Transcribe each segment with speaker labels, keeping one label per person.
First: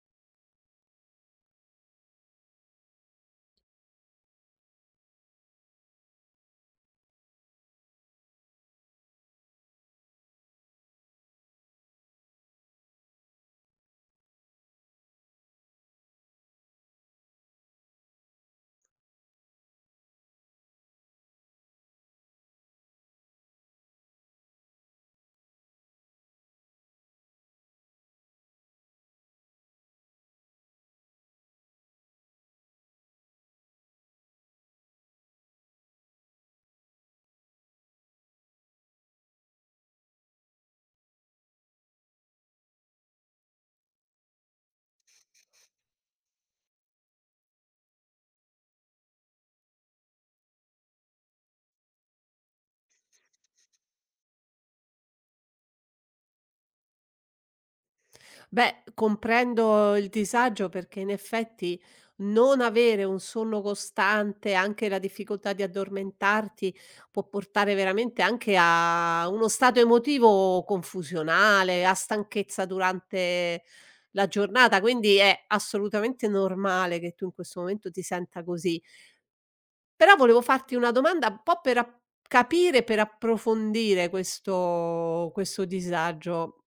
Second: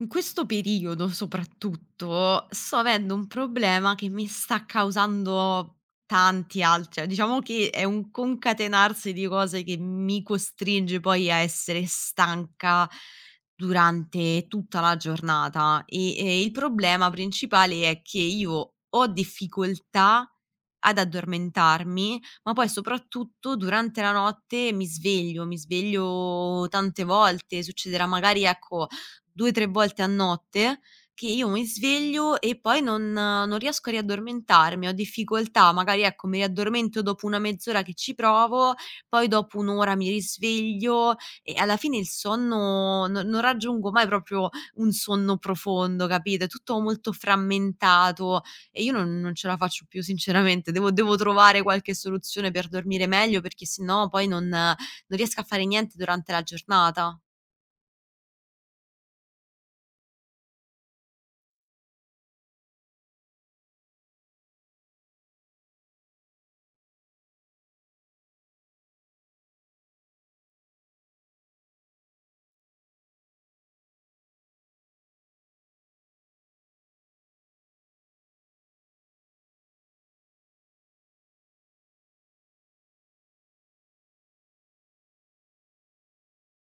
Speaker 1: In questo periodo soprattutto sto avendo un problema che mi sta causando tanti altri. Diciamo che è un concatenarsi di cose che mi costringe poi a essere stanca durante tutta la giornata, e il problema principale è che io ho difficoltà ad addormentarmi, ma poi soprattutto durante la notte mi sveglio tante volte, succederà magari ecco 2, 3 volte a notte che io mi sveglio e poi non riesco a riaddormentarmi. Ho difficoltà, magari ecco mi riaddormento dopo una mezz'ora che ci provo, poi dopo 1 ora mi risveglio e alla fine il sonno, no, non raggiungo mai proprio un sonno profondo, capito? È tutto molto frammentato e io non ce la faccio più sinceramente, devo trovare qualche soluzione per dormire meglio perché sennò poi non riesco a fare niente durante la giornata.
Speaker 2: Beh, comprendo il disagio perché in effetti non avere un sonno costante, anche la difficoltà di addormentarti, può portare veramente anche a uno stato emotivo confusionale, a stanchezza durante la giornata, quindi è assolutamente normale che tu in questo momento ti senta così. Però volevo farti una domanda un po' per capire, per approfondire questo disagio.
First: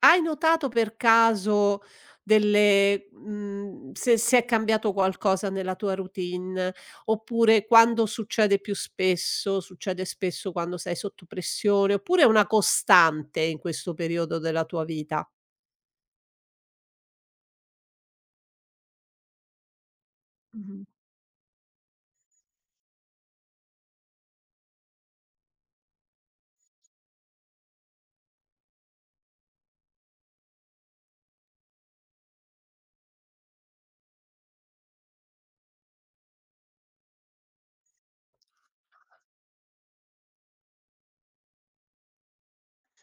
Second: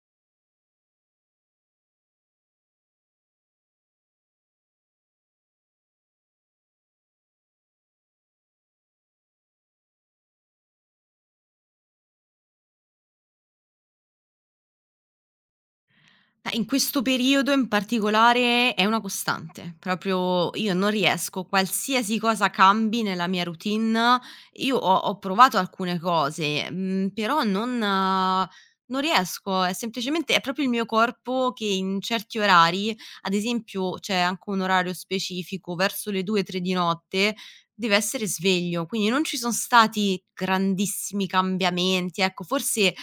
Speaker 2: Hai notato per caso delle se è cambiato qualcosa nella tua routine, oppure quando succede più spesso, succede spesso quando sei sotto pressione, oppure è una costante in questo periodo della tua vita?
Speaker 1: In questo periodo in particolare è una costante, proprio io
Speaker 2: Mh-mh.
Speaker 1: non riesco, qualsiasi cosa cambi nella mia routine, io ho provato alcune cose, però non, non riesco, è semplicemente, è proprio il mio corpo che in certi orari, ad esempio c'è anche un orario specifico, verso le 2-3 di notte, deve essere sveglio. Quindi non ci sono stati grandissimi cambiamenti, ecco, forse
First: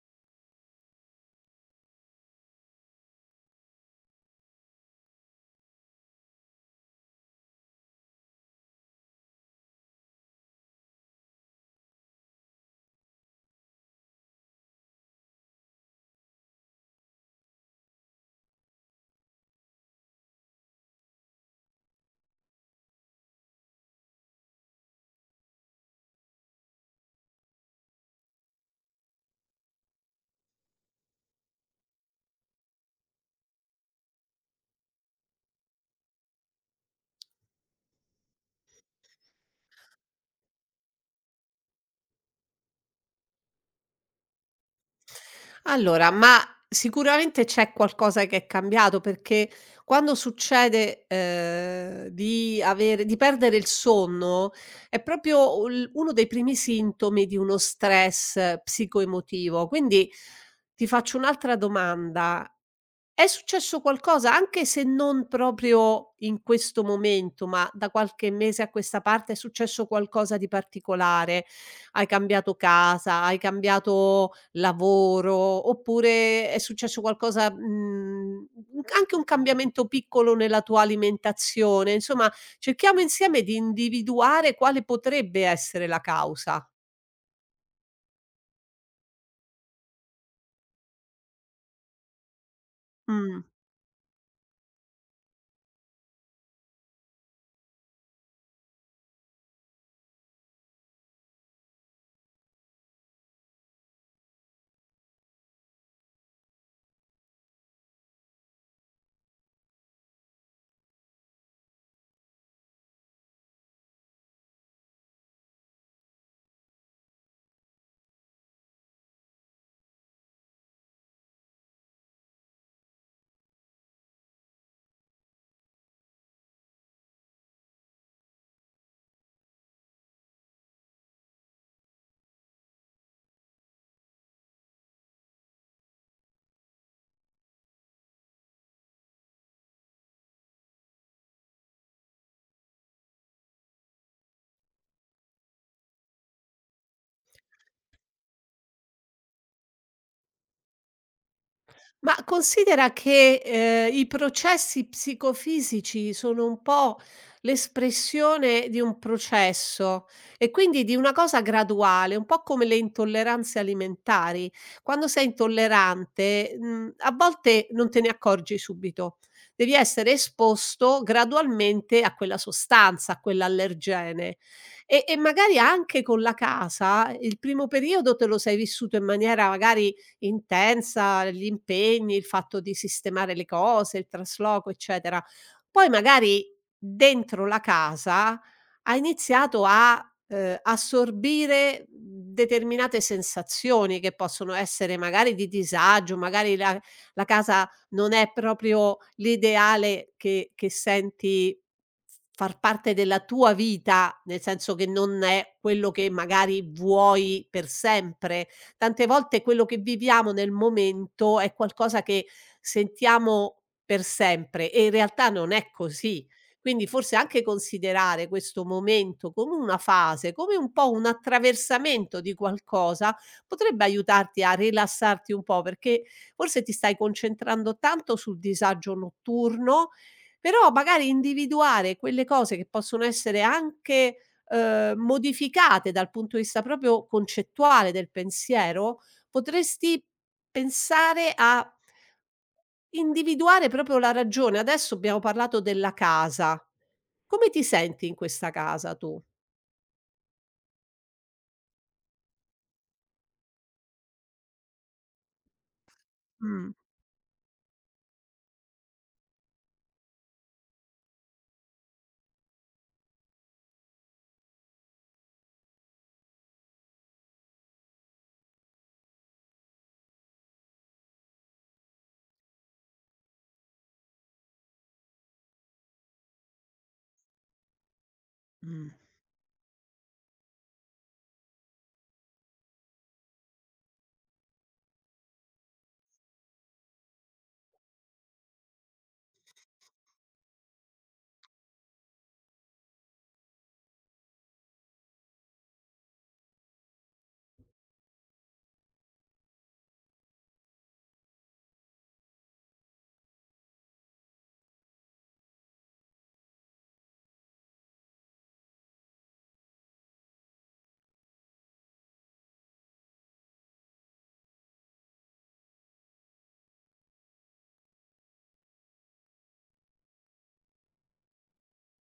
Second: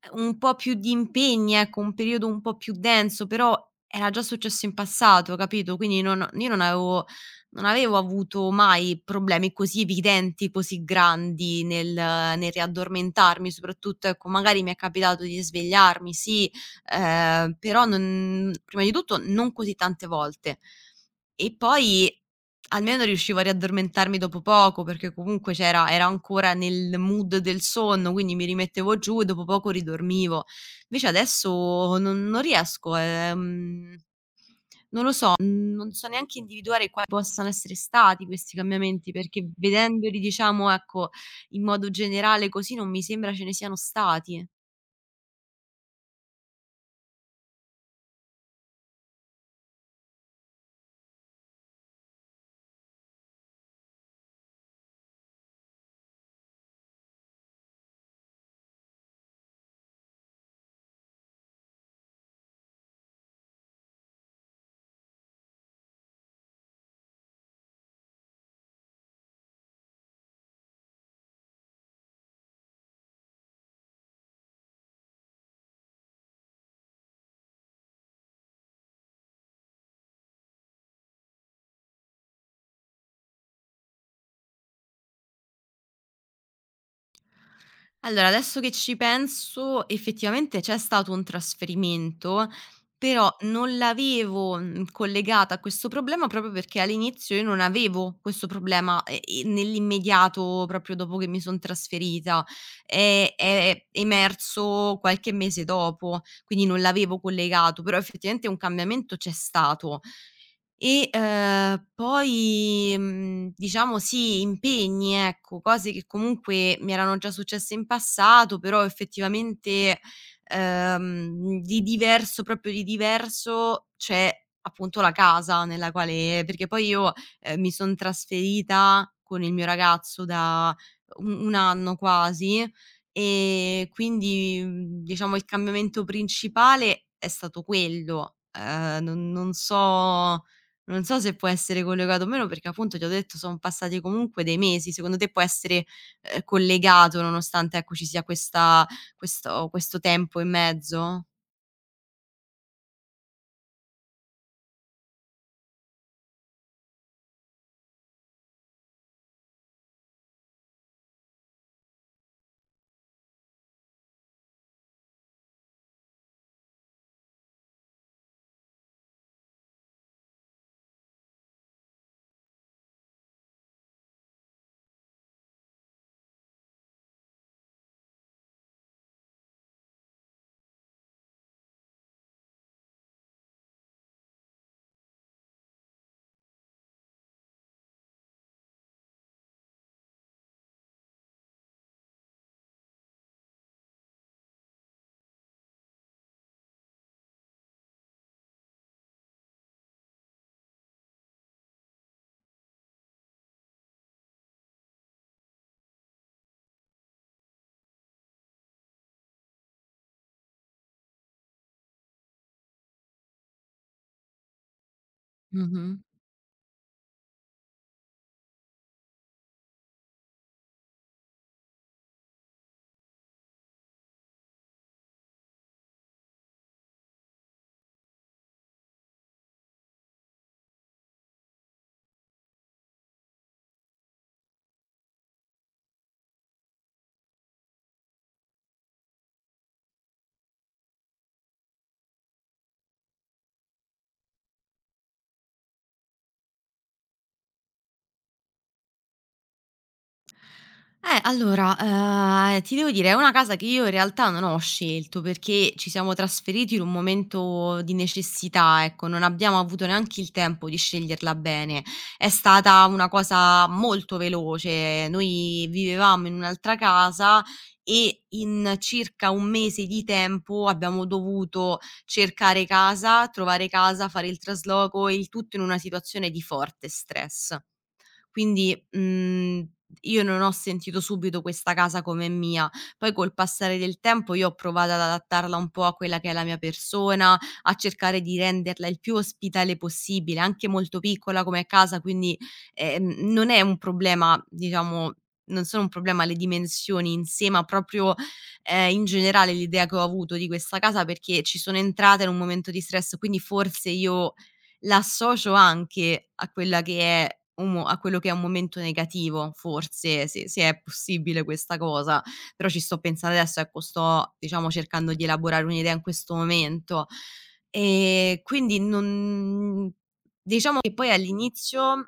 Speaker 1: Un po' più di impegni, ecco, un periodo un po' più denso, però era già successo in passato, capito? Quindi non io non avevo non avevo avuto mai problemi così evidenti, così grandi nel riaddormentarmi. Soprattutto, ecco, magari mi è capitato di svegliarmi, sì, però non, prima di tutto, non così tante volte. E poi almeno riuscivo a riaddormentarmi dopo poco, perché comunque c'era era ancora nel mood del sonno, quindi mi rimettevo giù e dopo poco ridormivo. Invece adesso non riesco, no, non so neanche individuare quali possano essere stati questi cambiamenti, perché vedendoli, diciamo, ecco, in modo generale così non mi sembra ce ne siano stati.
Speaker 2: Allora, ma sicuramente c'è qualcosa che è cambiato, perché quando succede, di perdere il sonno, è proprio ul uno dei primi sintomi di uno stress psicoemotivo. Quindi ti faccio un'altra domanda: è successo qualcosa, anche se non proprio in questo momento, ma da qualche mese a questa parte è successo qualcosa di particolare? Hai cambiato casa, hai cambiato lavoro, oppure è successo qualcosa, anche un cambiamento piccolo nella tua alimentazione? Insomma, cerchiamo insieme di individuare quale potrebbe essere la causa.
Speaker 1: Allora, adesso che ci penso, effettivamente c'è stato un trasferimento, però
Speaker 2: Mh.
Speaker 1: non l'avevo, collegata a questo problema, proprio perché all'inizio io non avevo questo problema. Nell'immediato proprio dopo che mi son trasferita. È emerso qualche mese dopo, quindi non l'avevo collegato, però effettivamente un cambiamento c'è stato. E poi, diciamo sì, impegni, ecco, cose che comunque mi erano già successe in passato. Però effettivamente, di diverso, proprio di diverso, c'è appunto la casa nella quale, perché poi io, mi son trasferita con il mio ragazzo da u un anno quasi. E quindi, diciamo il cambiamento principale è stato quello. Non so se può essere collegato o meno perché appunto ti ho detto son passati comunque dei mesi. Secondo te può essere, collegato nonostante ecco ci sia questa, questo tempo in mezzo?
Speaker 2: Ma considera che, i processi psicofisici sono un po' l'espressione di un processo e quindi di una cosa graduale, un po' come le intolleranze alimentari. Quando sei intollerante, a volte non te ne accorgi subito. Devi essere esposto gradualmente a quella sostanza, a quell'allergene e magari anche con la casa il primo periodo te lo sei vissuto in maniera magari intensa, gli impegni, il fatto di sistemare le cose, il trasloco, eccetera. Poi magari dentro la casa ha iniziato a assorbire determinate sensazioni che possono essere magari di disagio, magari la casa non è proprio l'ideale che senti far parte della tua vita, nel senso che non è quello che magari vuoi per sempre. Tante volte quello che viviamo nel momento è qualcosa che sentiamo per sempre e in realtà non è
Speaker 1: Mh-mh.
Speaker 2: così. Quindi forse anche considerare questo momento come una fase, come un po' un attraversamento di qualcosa, potrebbe aiutarti a rilassarti un po', perché forse ti stai concentrando tanto sul disagio notturno, però magari individuare quelle cose che possono essere anche modificate dal punto di vista proprio concettuale del pensiero, potresti pensare a individuare proprio la ragione. Adesso abbiamo parlato della casa. Come ti senti in questa casa tu?
Speaker 1: Allora, ti devo dire, è una casa che io in realtà non ho scelto, perché ci siamo
Speaker 2: Mh.
Speaker 1: trasferiti in un momento di necessità, ecco, non abbiamo avuto neanche il tempo di sceglierla bene. È stata una cosa molto veloce. Noi vivevamo in un'altra casa e in circa 1 mese di tempo abbiamo dovuto cercare casa, trovare casa, fare il trasloco, il tutto in una situazione di forte stress. Quindi,
Speaker 2: Mh.
Speaker 1: io non ho sentito subito questa casa come mia. Poi col passare del tempo io ho provato ad adattarla un po' a quella che è la mia persona, a cercare di renderla il più ospitale possibile, anche molto piccola come casa. Quindi, non è un problema, diciamo non sono un problema le dimensioni in sé, ma proprio, in generale l'idea che ho avuto di questa casa, perché ci sono entrata in un momento di stress. Quindi forse io l'associo anche a quella che è un mo a quello che è un momento negativo, forse, se è possibile questa cosa, però ci sto pensando adesso, ecco, sto diciamo cercando di elaborare un'idea in questo momento. Quindi non diciamo che poi all'inizio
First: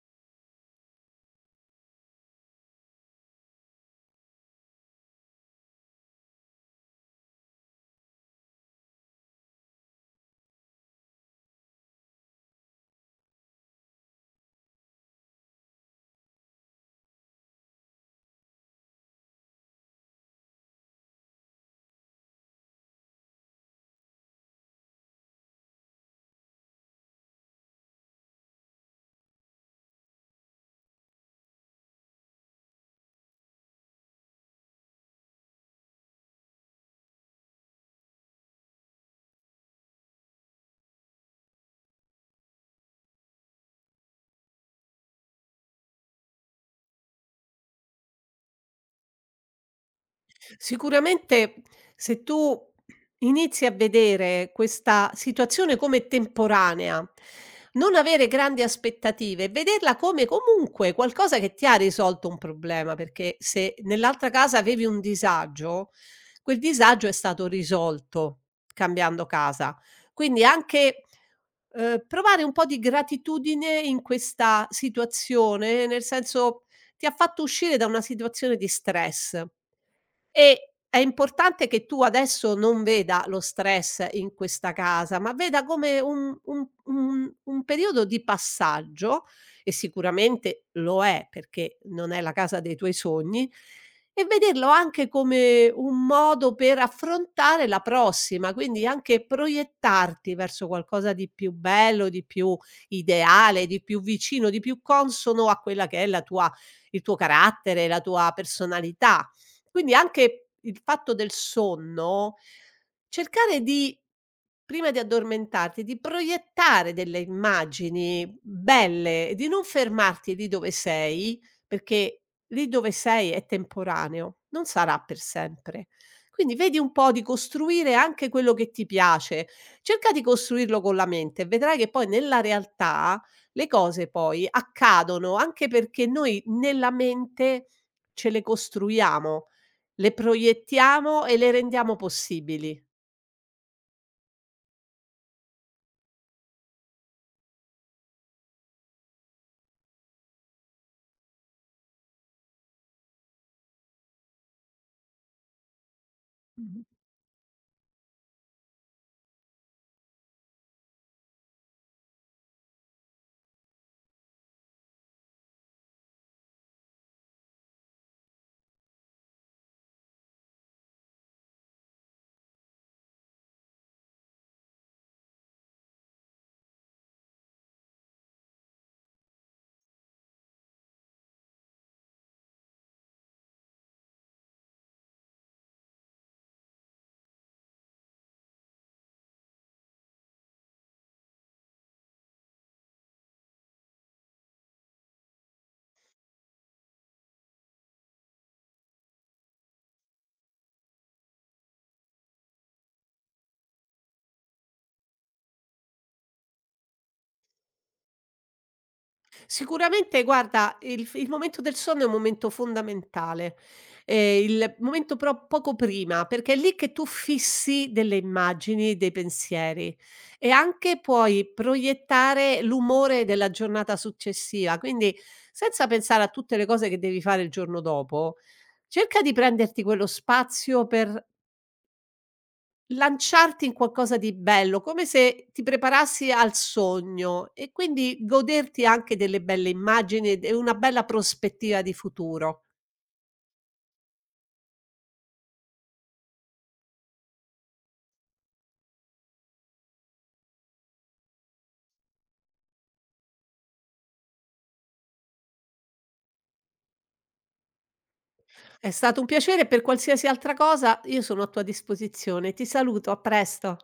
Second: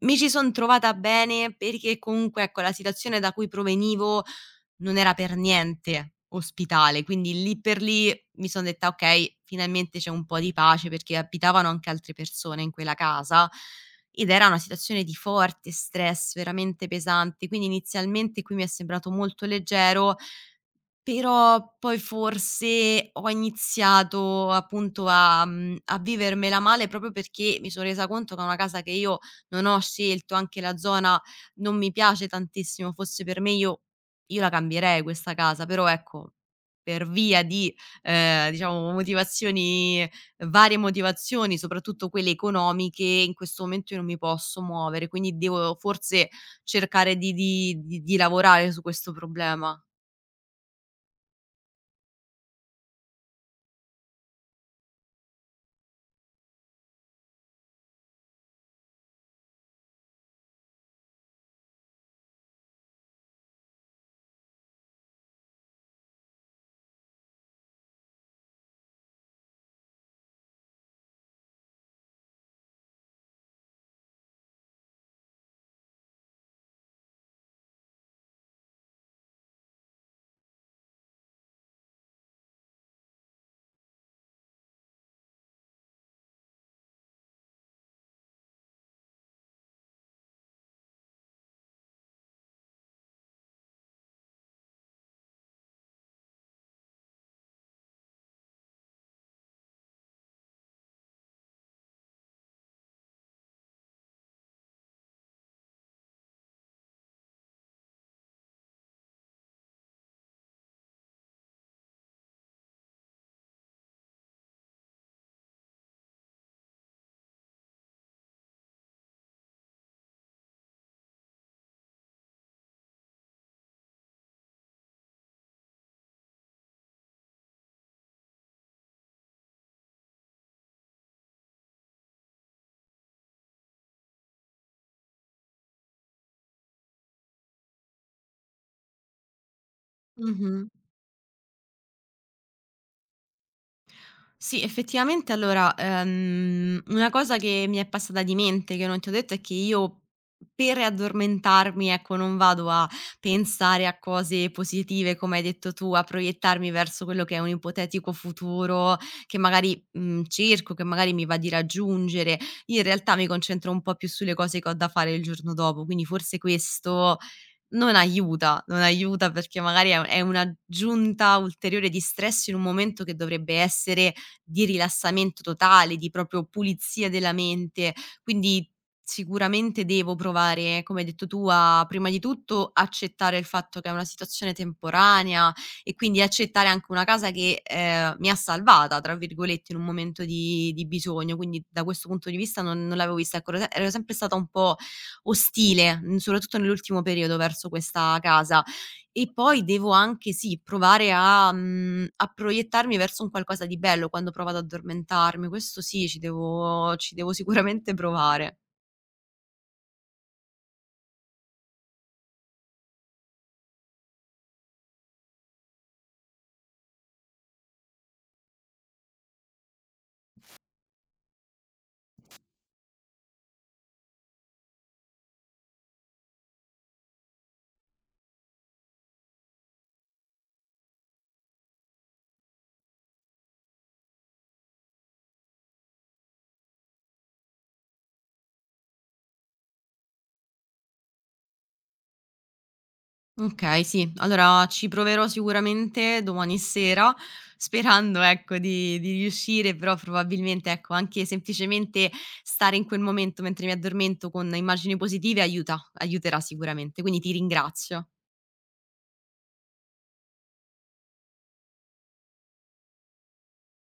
Speaker 1: mi ci son trovata bene perché comunque, ecco, la situazione da cui provenivo non era per niente ospitale, quindi lì per lì mi son detta: "Okay, finalmente c'è un po' di pace", perché abitavano anche altre persone in quella casa ed era una situazione di forte stress, veramente pesante. Quindi inizialmente qui mi è sembrato molto leggero, però poi forse ho iniziato appunto a vivermela male proprio perché mi son resa conto che è una casa che io non ho scelto. Anche la zona non mi piace tantissimo, fosse per me io la cambierei questa casa. Però ecco, per via di, diciamo motivazioni varie motivazioni, soprattutto quelle economiche, in questo momento io non mi posso muovere, quindi devo forse cercare di lavorare su questo problema.
Speaker 2: Sicuramente se tu inizi a vedere questa situazione come temporanea, non avere grandi aspettative, vederla come comunque qualcosa che ti ha risolto un problema, perché se nell'altra casa avevi un disagio, quel disagio è stato risolto cambiando casa. Quindi anche provare un po' di gratitudine in questa situazione, nel senso ti ha fatto uscire da una situazione di stress. E è importante che tu adesso non veda lo stress in questa casa, ma veda come un periodo di passaggio, e sicuramente lo è perché non è la casa dei tuoi sogni, e vederlo anche come un modo per affrontare la prossima, quindi anche proiettarti verso qualcosa di più bello, di più ideale, di più vicino, di più consono a quella che è la tua il tuo carattere, la tua personalità. Quindi anche il fatto del sonno, cercare di prima di addormentarti, di proiettare delle immagini belle e di non fermarti lì dove sei, perché lì dove sei è temporaneo, non sarà per sempre. Quindi vedi un po' di costruire anche quello che ti piace. Cerca di costruirlo con la mente e vedrai che poi nella realtà le cose poi accadono, anche perché noi nella mente ce le costruiamo. Le
Speaker 1: Mh-mh.
Speaker 2: proiettiamo e le rendiamo possibili.
Speaker 1: Sì, effettivamente allora, una cosa che mi è passata di mente, che non ti ho detto, è che io, per addormentarmi, ecco, non vado a pensare a cose positive, come hai detto tu, a proiettarmi verso quello che è un ipotetico futuro che magari mi va di raggiungere. Io in realtà mi concentro un po' più sulle cose che ho da fare il giorno dopo, quindi forse questo non aiuta, non aiuta, perché magari è un'aggiunta ulteriore di stress in un momento che dovrebbe essere di rilassamento totale, di proprio pulizia della mente. Quindi sicuramente devo provare, come hai detto tu, a prima di tutto accettare il fatto che è una situazione temporanea e quindi accettare anche una casa che, mi ha "salvata" tra virgolette in un momento di bisogno. Quindi da questo punto di vista non l'avevo vista, ecco, ero se ero sempre stata un po' ostile, soprattutto nell'ultimo periodo verso questa casa. E poi devo anche, sì, provare a proiettarmi verso un qualcosa di bello quando provo ad addormentarmi. Questo sì, ci devo sicuramente provare.
Speaker 2: Sicuramente guarda, il momento del sonno è un momento fondamentale, il momento però poco prima, perché è lì che tu fissi delle immagini, dei pensieri e anche puoi proiettare l'umore della giornata successiva, quindi senza pensare a tutte le cose che devi fare il giorno dopo, cerca di prenderti quello spazio per lanciarti in qualcosa di bello, come se ti preparassi al sogno e quindi goderti anche delle belle immagini ed una bella prospettiva di futuro.
Speaker 1: Okay, sì, allora ci proverò sicuramente domani sera, sperando, ecco, di riuscire, però probabilmente, ecco, anche semplicemente stare in quel momento mentre mi addormento con immagini positive aiuta, aiuterà sicuramente, quindi ti ringrazio.
Speaker 2: È stato un piacere e per qualsiasi altra cosa io sono a tua disposizione. Ti saluto, a presto.